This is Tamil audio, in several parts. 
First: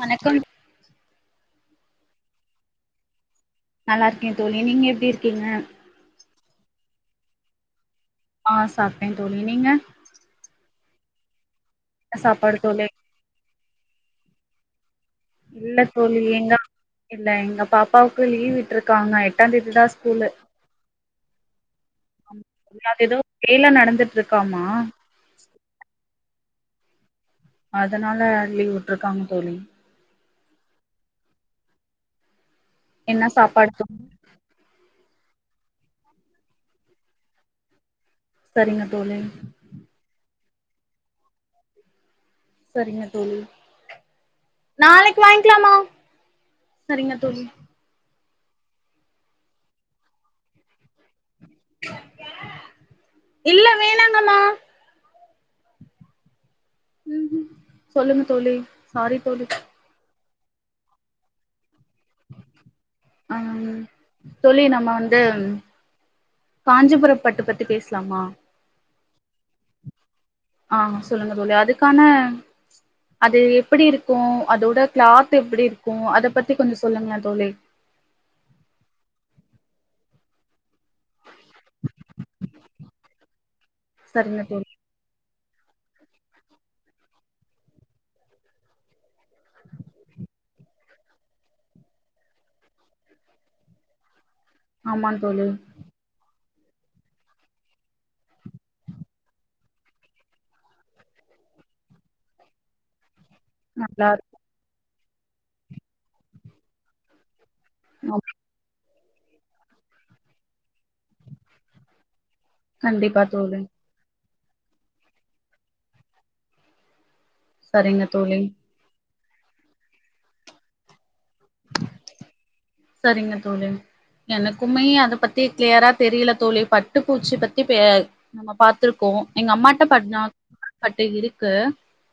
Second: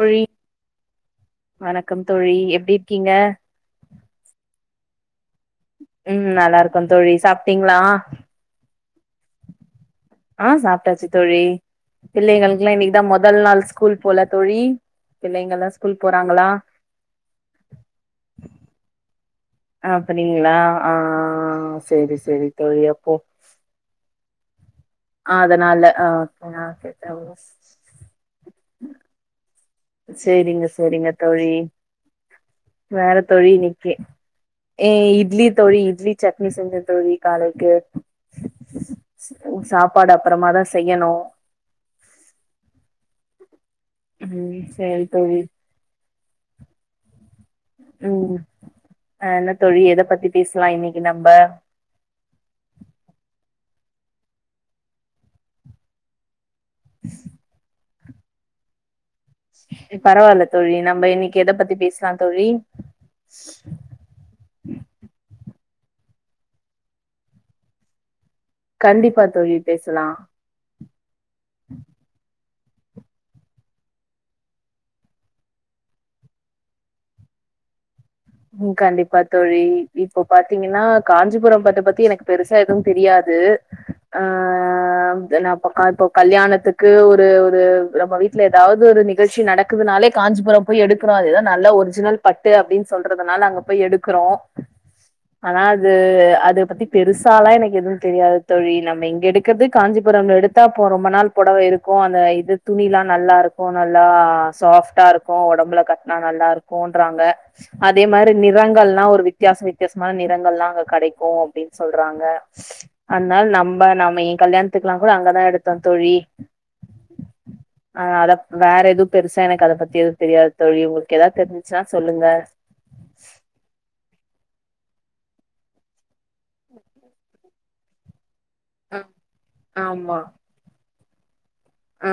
தோழி வணக்கம் வணக்கம் தோழி எப்படி இருக்கீங்க நல்லா இருக்கேன் தோழி நீங்க எப்படி இரு உம் நல்லா இரு இருக்கும் தோழி சாப்பிட்டீங்களா ஆஹ் சாப்டேன் தோழி நீங்க ஆஹ சாப்பிட்டாச்சு தோழி என்ன சாப்பாடு பிள்ளைங்களுக்குஎல்லாம் தோழி இன்னைக்குதான் முதல் நாள் ஸ்கூல் போல தோழி பிள்ளைங்கல்லா இல்ல ஸ்கூல் தோழி போறாங்களா எங்க இல்ல எங்க பாப்பாவுக்கு லீவ்விட்டு இருக்காங்க அப்டிங்களா ஆஹா செரிஸ் எ ஏதோ வேல நடந்துட்டு இருக்காமா அதனால ஆஹ் [unintelligible] அதனால லீவ் விட்டுருக்காங்க தோழி செரிங்க செரிங்க தோழி வேற என்ன தோழி சாப்பாடு தோ நிக்கிய ஏ இது இட்லி தோழி இட்லி சட்னி செஞ்சு தோழி காலைக்கு சரிங்க தோழி சாப்பாடு அப்பறமாதான் செய்யணோ சரிங்க தோழி ம் சேரி நாளைக்கு தோழி வாங்கிக்கலாமா சரிங்க தோழி உம் ஆஹ் என்ன தோழி எதை பத்தி பேசலா இன்னைக்கு நம்ம இல்ல வேணாங்கண்ணா உஹம் உஹம் சொல்லுங்க தோழி சாரி தோழி பரவாயில்ல தோழி நம இன்னைக்கு எதை பத்திச உஹம் தோழி நம்ம வந்து காஞ்சிபுர பட்டு பத்தி பேசலாமா கண்டிப்பா தோழி பேசலா ஆஹா சொல்லுங்கதோழி அதுக்கான அது எப்படி இருக்கும் அதோட கிளாத் எப்படி இருக்கும் அத பத்தி கொஞ்சம் சொல்லுங்கலதோழி உம் கண்டிப்பா தோழி இப்போ பாத்தீங்கணா ன்னா காஞ்சிபுரம் பட்டு பத்தி எனக்கு பெருசா எதுவும் தெரியாது சரிங்க தோழி ஆஹ் நான் இப்ப கல்யாணத்துக்கு ஒரு ஒரு நம்ம வீட்டுல ஏதாவது ஒரு நிகழ்ச்சி நடக்குதுனாலே காஞ்சிபுரம் போய் எடுக்குறல நல்ல ஒரிஜினல் பட்டு அப்படின் சொல்றதுனால அங்க போய் எடுக்கிறோ ஆமா தோழி ஆனா அது அது பத்தி பெருசாலா எனக்கு எதுவும் தெரியாது தோழி நம்ம இங்க எடுக்கிறது காஞ்சிபுரம்ல எடுத்தா இப்போ ரொம்ப நாள் புடவ இருக்கோ அந்த இது துணிலா நல்லா இருக்கும் நல்லா சாஃப்ட் கா இருக்கும் உடம்புல கட்டினா நல்லா இருக்கும்ன்றாங்க அதே ஆமா மாரி நிறங்கள்ளா ஒரு வித்தியச வித்தியாசமா நிறங்கள்லா கிடைக்கோ அப்டின் சொல்றாங்க கண்டிப்பா அதனால தோழி நம்ம நாம ஏ கல்யாணத்துக்குலாம் கூட அங்கதான் எடுத்தோம் தோழி ஆ சரிங்க அத தோழி வேற எதும் பெருசா எனக்கு அத பத்தி எதுவும் தெரியாது தோழி உங்களுக்கு ஏதாவது தெரிசுச்சுன்னா சொல்லுங்க செரிங்க தோழி எனக்குமே அத பத்தி கிளியரா தெரியல தோழி பட்டு பூச்சி பத்தி பே நம்ம பாத்துருக்கோம் எங்க அம்மாடா ஆமா பாத்தா பட்டைகறி க்கு ஆ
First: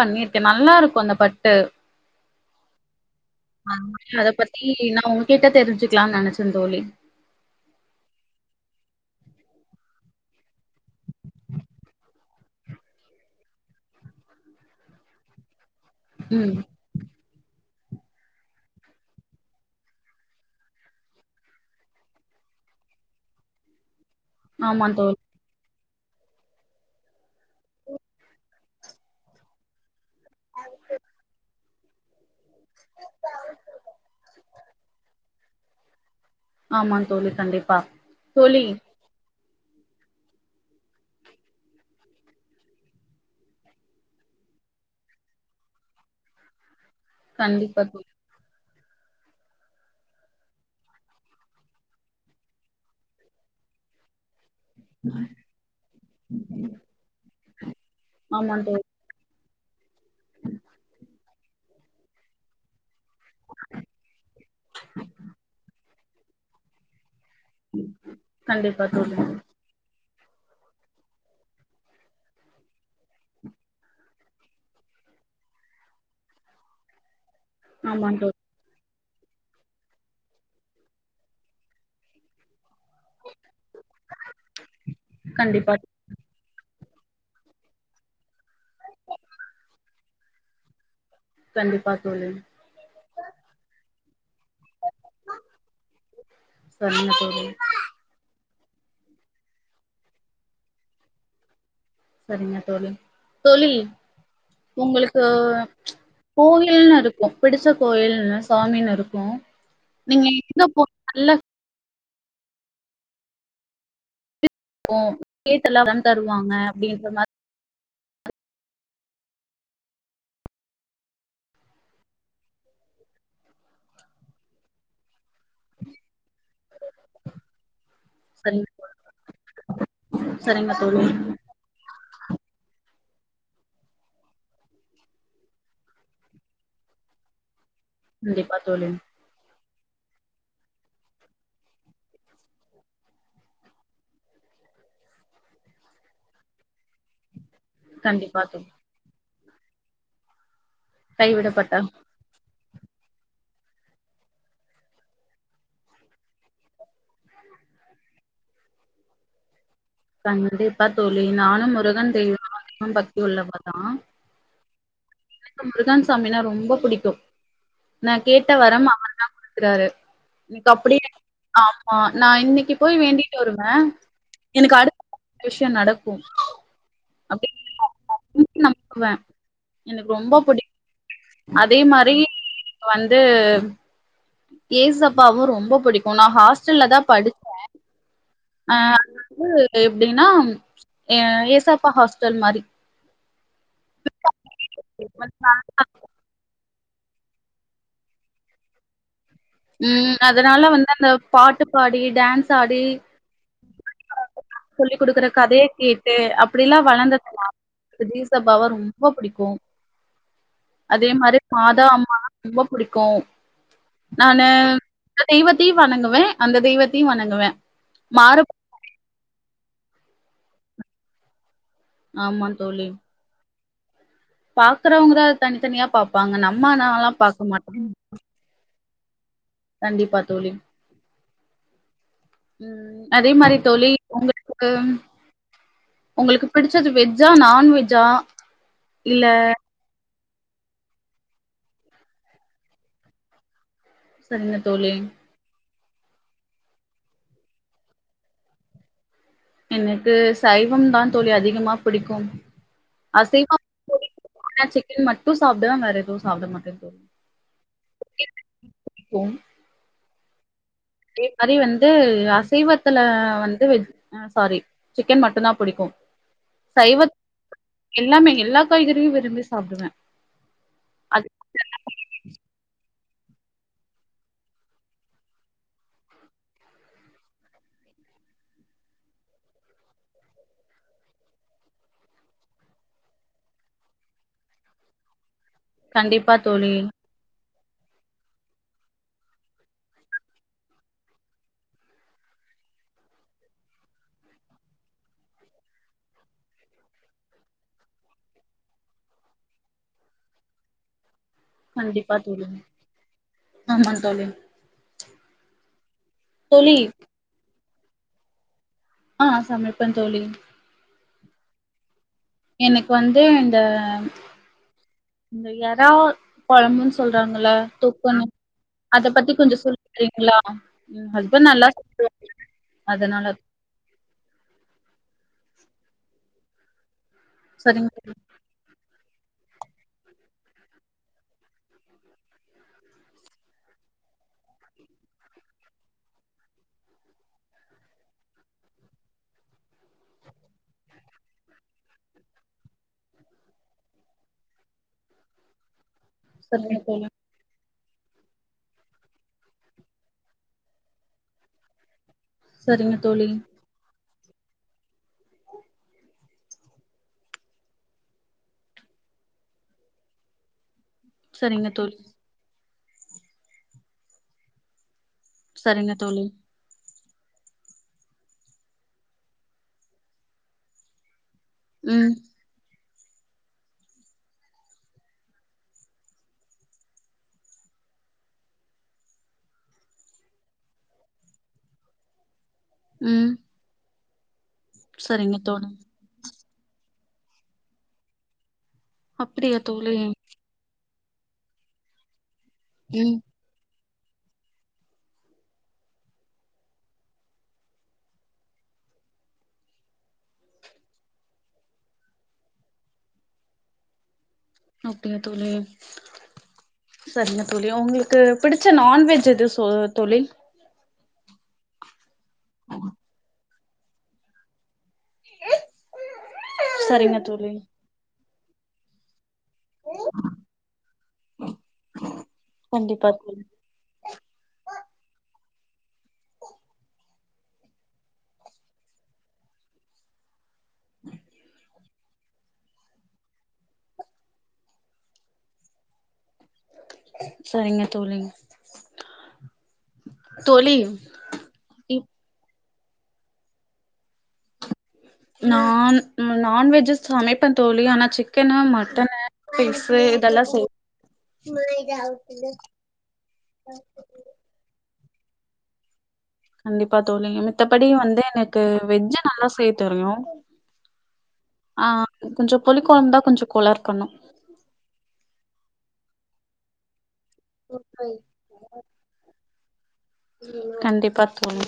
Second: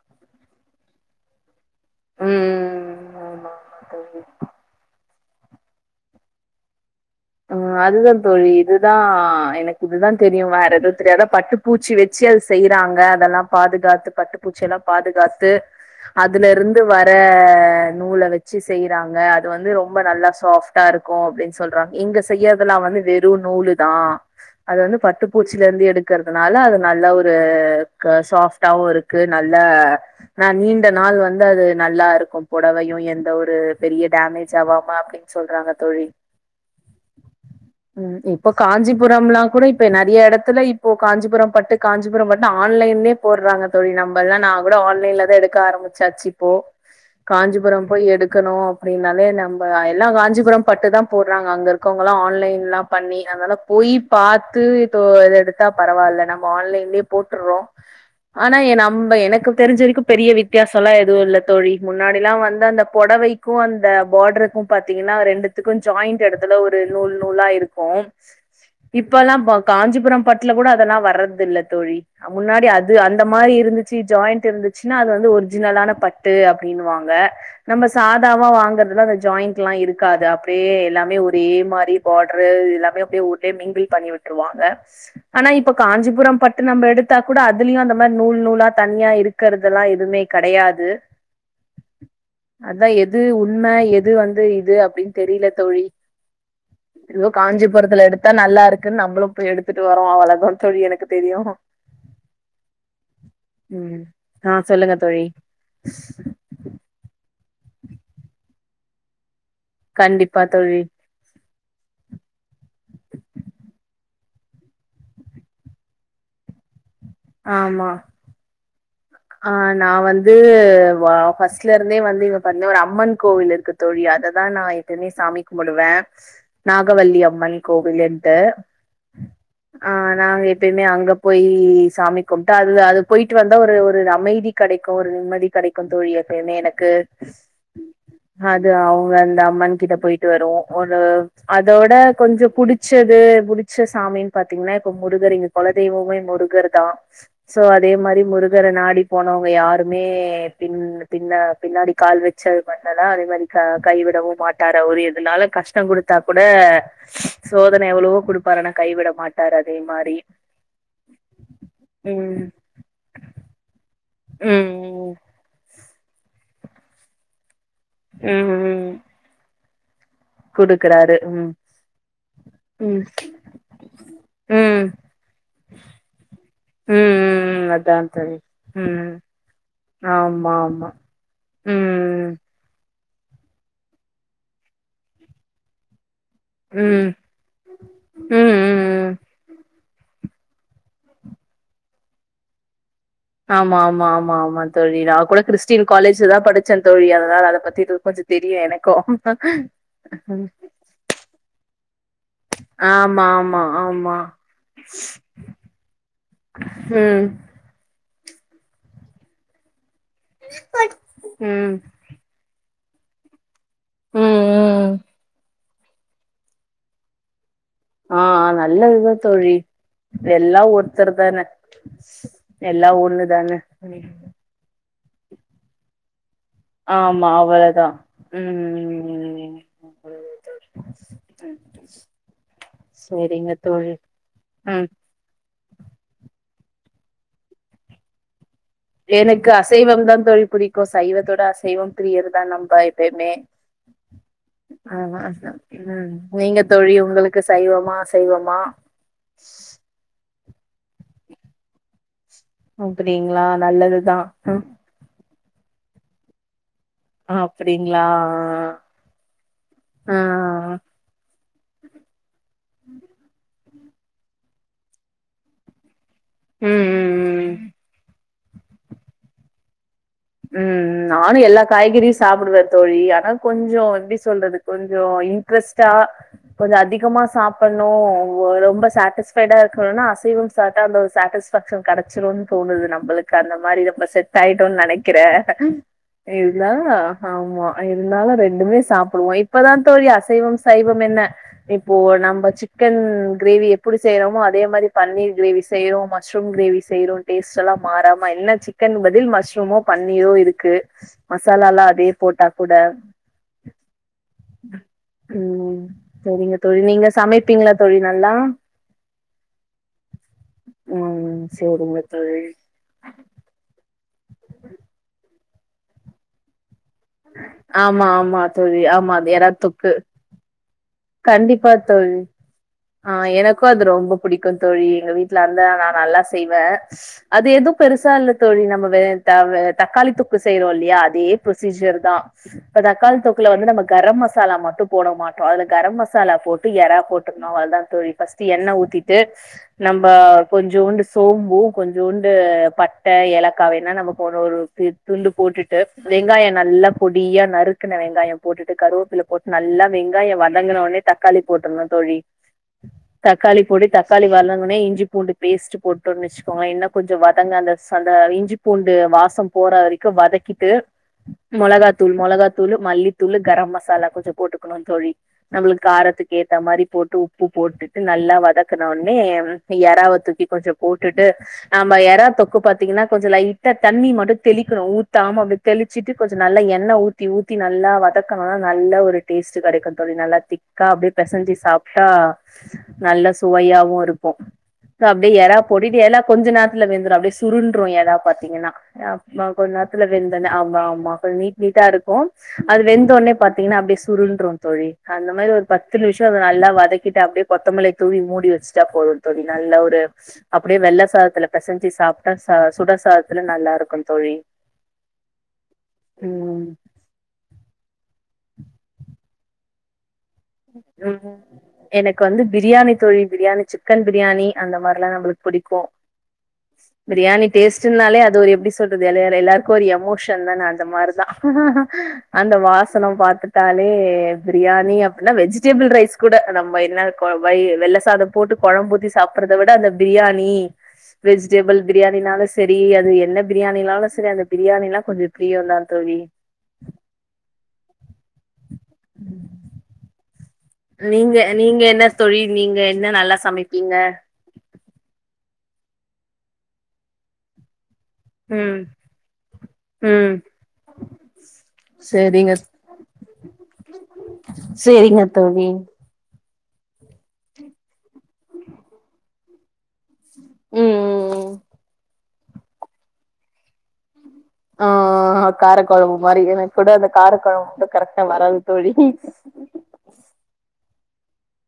பண்ணிருக்கே நல்லா இருக்கும் அந்த பட்டு உம் உம் ஆமா அத பத்தி நா கிட்ட தெரிஞ்சுக்கலான்னு நெனைச்ச தோழி ஆ அதுதா தோழி இதுதா எனக்கு இதுதா தெரியு வேற எதும் தெரியாது பட்டுப்பூச்சி வச்சு அது செய்யறாங்க அதெல்லா பாதுகாத்து பட்டுப்பூச்சிலா பாதுகாத்து அதுல ம் இருந்து வர நூல வச்சு செய்யறாங்க அது வந்து ரொம்ப நல்லா சாஃப்டா இருக்கும் அப்டின்னு சொல்றாங்க எங்க செய்யறதல்லாம் வந்து வெறும் நூலு தான் அது ஆமா வந்து தோழி பட்டு பூச்சிலருந்து எடுத்து க்கிறதுனால அது நல்ல ஒரு க சாஃப்டாவு இருக்கு நல்ல ஆ நீண்ட நாள் வந்து அது நல்லா இருக்கும் புடவையும் எந்த ஒரு பெரிய டேமேஜ் ஆவாம அப்டின்னு சொல்றாங்க தோழி ஆமாம் தோழி கண்டிப்பா ம் இப்போ தோழி காஞ்சிபுரம்லா கூட இப்ப நறைய எடத்துல இப்போ காஞ்சிபுரம் பட்டு காஞ்சிபுரம் பட்டு ஆன்லைன்லயே போடுறாங்க தோழி நம்பல்லா நா கூட ஆன்லைன்லதா எடுக்க ஆரம்பிச்சாச்சு இப்போ கண்டிப்பா காஞ்சிபுரம் போய் தோழி எடுக்கணு அப்டின்னாலே நம்ப எல்லா காஞ்சிபுரம் பட்டுதா போட் றா அங்க இருக்கவங்கலாம் ஆன்லைன்லாம் பண்ணி அதனால போய் பாத்து த்து ஏதோ எடுத்தா பரவால்ல நம்ம ஆன்லைன்லயே போட்டுர்றோ ஆமா ஆனா தோழி நம்ம எனக்கு தெரிஞ்ச வரைக்கு பெரிய வித்தியாசம்லா எதுவு இல்ல தோழி முன்னாடில்லாம் வந்து அந்த பொடவைக்கு அந்த பார்டருக்கு பாத்தீங்கன்னா ரெண்டுத்துக்கும் ஜாயிண்ட் எடத்துல ஒரு நூல் நூலா இருக்கும் கண்டிப்பா தோழி இப்பலாம் காஞ்சிபுரம் பட்டுல கூட அதெல்லாம் வர்றது இல்ல தோழி முன்னாடி அது அந்த மாரி இருந்துச்சு ஜாயிண்ட் இருந்துச்சுன்னா அது வந்து ஒரிஜினலான பட்டு அப்டின்னுவாங்க நம்ம ஆமா தோழி சாதாவா வாங்குறது ல்ல அந்த ஜாயிண்ட்லா இருக்காது அப் அப்படியே எல்லாமே ஒரே மாரி பாட்ரு இல்லா அப்டியே அப்டியே ஊர்லே மீன்பில் பண்ணி விட்ருவாங்க ஆனா கண்டிப்பா இப்ப காஞ்சிபுரம் பட்டு நம்ப எடுத் இருந்தா கூட அதுலயும் அந்த மாரி நூல் நூலா தண்ணியா இருக்கறதெல்லாம் எதுவுமே கெடயாது கண்டிப்பா தோழி அதான் எது உண்மா எத் இது வந்து இது தெரியல தோழி சரிங்க எதோ தோழி காஞ்சிபுரத்துல எடுத்தா நல்லா இருக் குன் நம்மளும் போய் எடுத்துட்டு வரோ அவ்ளதா தோழி எனக்கு தெரியு சரிங்க தோழி தோழி ம் ஆ சொல்லுங்க தோழி உங்களுக்கு கோயில்னுருக் ஒ பிடிச்ச கோயில் சாமின்னு இருக்கும் கண்டிப்பா தோழி ஓ கேட்டலதலாதா தருவாங்க அப்படின் ஆமா ஆஹ் நா வந்து ஃபஸ்ட்ல இருந்தே வந்து இங்க ஒரு அம்மன் கோவில் இருக்கு தோழி அததான் நான் எப்பவுமே சாமி முடுவேன் நாகவல்லி அம்மன் கோவில்ன்ட்டு சரிங்க தோழி ஆஹ் நாங்க சரிங்க எப்பயுமே தோழி அங்க போய் சாமி கிட்டா அது அது போயிட்டு வந்தா ஒரு ஒரு அமைதி கெடைக்கு ஒரு நிம்மதி கெடைக்கு தோழி எப்பயுமே எனக்கு கண்டிப்பா அது தோழி அவுங்கந்த அம்மன் கிட போயிட்டு வரு ஒரு அதோட கொஞ்ச புடுச்சது புடுச்ச சாமின்னு பாத்தீங்கனா இப்ப முருகர் இங்க கொலதெய்வமே முருகர் தா சோ அதே மாரி கண்டிப்பா முரு வெற தோழி நாடி போனவுங்க யாருமே பின் பின்ன கைவிடப்பட்ட பின்னாடி கால் வச்சு [unintelligible] அதே மாரி க கைவிடவு மாட்டாரு அவுரு எதுனாலு கஷ்டங்குடுத்தா கூட சோதன எவ்ளவோ குடுப்பாரு ஆனா கைவிட மாட்டாரு அதே மாரி கண்டிப்பா தோழி நானும் முருகன் ம் தெய்வ பக்தி எல்ல [unintelligible] ம் ம் எனக்கு முருதான் [unintelligible] சாமினா ரொம்ப புடிக்கும் நா கேட்ட ம் வரம் ம் அவர் தா குடு குறாரு அப்படியே குடுக்குறாரு ம் ஆமா நான் இன்னைக்கு போய் ம் வேண்டிட்டு வருவேன் எனக்கு ம் ம் அடுத்த விஷ்ய நடக்கு உம் அதா தோழி உம் எனக்கு ரொம்ப ஆமா பிடிக்கும். ஆமா அதே மாரி ம் வந்து ஏசு அப்பாவும் ரொம்ப புடிக்கும் நான் ம் ஹாஸ்டல்ல தான் ம் படிச்சேன் ம் ம் அதாவுது இப்டி னா ஏசப்பா ஹாஸ்டல் மாரி ஆமா ஆமா ஆமா ஆமா தோழி நான் கூட கிறிஸ்டின் காலேஜ்ல தான் படிச்சேன் தோழி அதுனால அதை பத்தி கொஞ்சம் தெரியும் எனக்கும் உம் அதனால வந்து அந்த பாட்டு பாடி டான்ஸ் ஆடி ஆமா ஆமா ஆமா சொல்லிக் கொடுக்குற கதையை கேட்டு அப்படிலாம் ம் வளந்ததுல ஏசப்பாவா ரொம்ப புடிக்கும் அதே மாரி ம் ம் மாதா அம்மா ரொம்ப புடிக்கும் நான் ம் அந்த தெய் வத் த்தையும் வணங்குவேன் அந்த தெய்வத்தையும் வணங்குவேன் ஆஹ மாறுப நல்லதுதான் தோழி எல்லாம் ஒருத்தர் தானே எல்லா ஒன்னுதானே [inaudible] பாக்குறவங்கதான் தனித்தனியா பாப்பாங்க நம்ம ஆனாலாம் ஆமா பாக்க மாட்டோம். அவ்வளவுதான் உம் [inaudible] கண்டிப்பா உம் அதே மாரி தோழி உங்களுக்கு ம் உங்களுக்கு பிடிச்சது வெஜ்ஜா நான்வெஜ்ஜா இல்ல எனக்கு அசைவம் தான் தோழி புடிக்கும் சைவத்தோட அசைவம் பிரியர்தான் நம்ம எப்பயுமே சரிங்க தோழி உம் நீங்க தோழி உங்களுக்கு சைவமா அசைவமா எனக்கு சைய் தான் தோழி அதிகமா பிடிக்கும் அப்டிங்களா அசைவ நல்லதுதா புடிக்கு சிக்கன் மட்டும் சாப்புடுவேன் வேற எதும் சாப்ட மாட்டே தோழி அப்புடிங்கிளா கும் ஆஹ அதே மாரி வந்து சீவத்துல வந்து வெஜ் ஹ சாரி சிக்கன் மட்டும் தான் புடிக்கும் ம் ம் சைவத் ம் எல்லாமே எல்லா காய்கறியும் விரும்பி சாப்பிடுவேன் உம் நானும் எல்லா காய்கறியும் சாப்பிடுவேன் தோழி ஆன கொஞ்சோ எப்டி சொல்றது கொஞ்சோ இன்ட்ரெஸ்டா கொஞ்சோ அதிகமா சாப்புடணும் ரொம்ப ஷாட்டிஸ் ஃபைடா இருக்கணும்னா அசைவம் சாப்ட அந்த ஒரு ஷாட்டிஸ்ஃபேஷன் கெடைச்சிடும் தோனுது நம்மளுக்கு அந்த மாதிரி செட் ஆயிடும்னு நெனை க்கிறேன் கண்டிப்பா இல்ல தோழி ஆமா ஆமா இருந்தாலும் ரெண்டுமே சாப்புடுவோம் இப்பதான் தோழி அசைவம் சைவம் என்ன இப்போ நம்ம சிக்கன் கிரேவி எப்படி செய்யறோமோ அதே மாதிரி பன்னீர் கிரேவி செய்யறோம் மஷ்ரூம் கிரேவி செய்றோம் டேஸ்ட் எல்லாம் மாறாம என்ன சிக்கன் பதில் மஷ்ரூமோ பன்னீரும் இருக்கு மசலால்லாம் அதே கண்டிப்பா போட்டா தோழி கூட ஆமா தோழி உம் செரிங்க தோழி நீங்க சமைப்பீங்களா தோழி நல்லா ஆஹ் சமைப்ப தோழி உம் செரிங்க தோழி எனக்கு வந்து இந்த இந்த இறா கொழம்பு சொல்றாங்கள ஆமா தூக்கன்னு ஆமா தோழி அத ஆமா பத்தி அது எறா கொஞ்சோ தொக்கு சொல்றீங்களா என் ஹஸ்பண்ட் நல்லா கண்டிப்பா தோழி சாப்டுவாங்க ஆஹ் அதனால எனக்கும் அது ரொம்ப பிடிக்கும் தோழி எங்க வீட்டு ந்து நான் நல்லா செய்வேன் அது எதுவும் சரிங்க பெருசா இல்ல தோழி நம்ம வேற தக்காளி தொக்கு செய்றோம் இல்லையா அதே ப்ரொசீஜர் தான் இப்ப தக்காளி தொக்குல வந்து நம்ம கரம் மசாலா மட்டும் போட மாட்டோம் அத கரம் மசாலா போட்டு எறா போட்டுக்கணும் அதுதான் தோழி ஃபஸ்ட் எண்ணெ ஊத்திட்டு நம்ம கொஞ்சோண்டு சோம்பும் கொஞ்சோண்டு பட்டை ஏலக்காய் வேனா நம்மக்கு ஒன்று ஒரு துண்டு போட்டுட்டு வெங்காயம் நல்லா தோழி பொடியா நறு வெங்காயம் போட்டுட்டு கருவேப்பில போட்டு நல்லா வெங்காயம் வதக் வதங்குனனோடனே தக்காளி போட்டுடணும் தோழி செரிங்க தோழி தக்காளி பொடி தக்காளி வதங்கனே இஞ்சி பூண்டு பேஸ்ட் போட்டோனு வச்சுக்கோங்க இன்னு கொஞ்சோ வதங்க அந்த அந்த இஞ்சி பூண்டு வாசம் போற வரைக்கும் வதக்கிட்டு சரிங்க தோழி மொளாகத்தூள் மொளாகா தூளு மல்லித்தூளு கரம் மசாலா கொஞ்சோ போட்டுக்கணும்னு தோழி நம்மளுக்கு சரிங்க தோழி சரிங்க தோழி காரத்துக்கு ஏத்த மாதிரி போட்டு உப்பு போட்டுட்டு நல்லா வதக்குநோனே எறாவ தூக்கி கொஞ்ச போட் நம ம் எறா தொக்கு பத்து கொஞ்ச லைட்ட தண்ணி மட்டும் தெளிக்கணும் ஊத்தமா தெளிச்சிட்டு கொஞ்ச நல்ல எண்ணய் ஊத்தி ஊத்தி நல்லா வதக்கண நல்ல ஒரு டேஸ்ட் கிடைக்கும் நல்லா திக்கா அப்டியே பெஞ்சி சாப்டா நல்ல ம் சுவையாவும் இருக்கும் போ சரிங்க அப்டியே எறா தோழி போடியெல்லா கொஞ்ச நேத்துல வெந்துரும் அப்டியே சுருண்டும் எறா பாத்தீங்கன்னா ஆமா அப்டியா கொஞ்ச தோழி நேரத்துல வெந்தன ஆமா-ஆமா மாச்சா நீட் நீட்டா இருக்கும். அது ம் வெந்தோனே பாத்தீங்கன்னா அப்படிசு சுருண்டுரு. தோழி அந்த மாதிரி ஒரு பத்து நிமிஷம் அத நல்லா வதக்கிட்டு அப்படியே கொத்தமல்லி தூவி மூடி வச்சுட்டா போதும் தோழி நல்லா ஒரு ஷ் அப்படியே வெள்ள சாதத்துல பெசஞ்சி சாப்பிட்டா ச சுடசாதத்துல நல்லா இருக்கும் தோழி. அப்படியா தோழி ம் சரிங்க தோழி உங்களுக். உனக்கு பிடிச்ச நான்வெஜ் எது சே தோழி உஹம் எனக்கு. வந்து பிரியாணி தோழி பிரியாணி. சிக்கன் பிரியாணி அந்த மாரி. இதெல்லா நம்மளுக்கு பிடிக்கும். சரிங்க பிரியாணி தோழி டேஸ்ட்டுனாலே அது. எந்த ஒரு எப்படி சொல்றது இடைல எல்லாரு. க்கு ஒரு எமோஷன் தான அந்த மாதிரிதான் ஹஹேஹ அந்த கண்டிப்பா வாசனம் தோழி பாத்துட்டாலே பிரியாணி. வெஜிடபிள் ரைஸ் கூட நம்ம என்ன கோ வை வெள்ள சாதம் போட்டு குழம்பூத்தி சாப்பறத விட அந்த பிரியாணி. வெஜிட்டேபல். பிரியாணினாலும் சேரி அது என்ன பிரியாணினாலும் சேரி அந்த பிரியாணினா கொஞ்சம் பிரியம் தான் தோழி. சரிங்க தோழி. தோழி நீங்க நீங்க இப் என்ன தோழி. நீங்க என்ன நல்லா சமைப்பீங்க. நான் நான்வெஜ்யு சமைப்பன் தோழி ஆனா. சிக்கனு ம் மட்டனு பீப்வு ம் இதெல்லாம் செய். மா இது அவுத்துடு. சரிங்க மா அவுத்துடு. சேரிங்க தோழி. கண்டிப்பா தோழி மித்தபடி வந்து எனக்கு வெஜ்ஜி நல்லா செய்ய தெரியும் ம் ம் ஆஹ் கொஞ்சம் பொலுக்கோ இருந்தா கொஞ்சம் கோளாரு பண்ணும். ஹாஹா காரக்கொழம்பு மாரி எனக்கூட அந்த. கார கொழம்பு மட்டும் கரெக்டா வராது தோழி உஹஹம். [unintelligible] கண்டிப்பா தோணு.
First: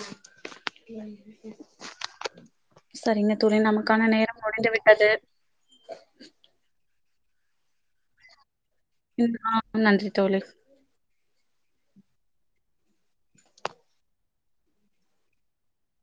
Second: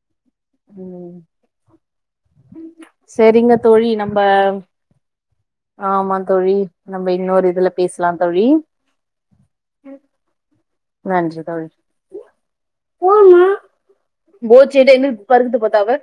ம் சரிங்க செரிங்க தோழி நமக்கான நம்ப நேரம் முடிந்து விட்டது. ஆமா தோழி நம்ம இன்னொரு இதுல பேசலாம் தோழி. ம் ஆஹ நன்றி தோழி. ஹ. போமா போச்சுட்டு எங்க பருகுது பதாவ.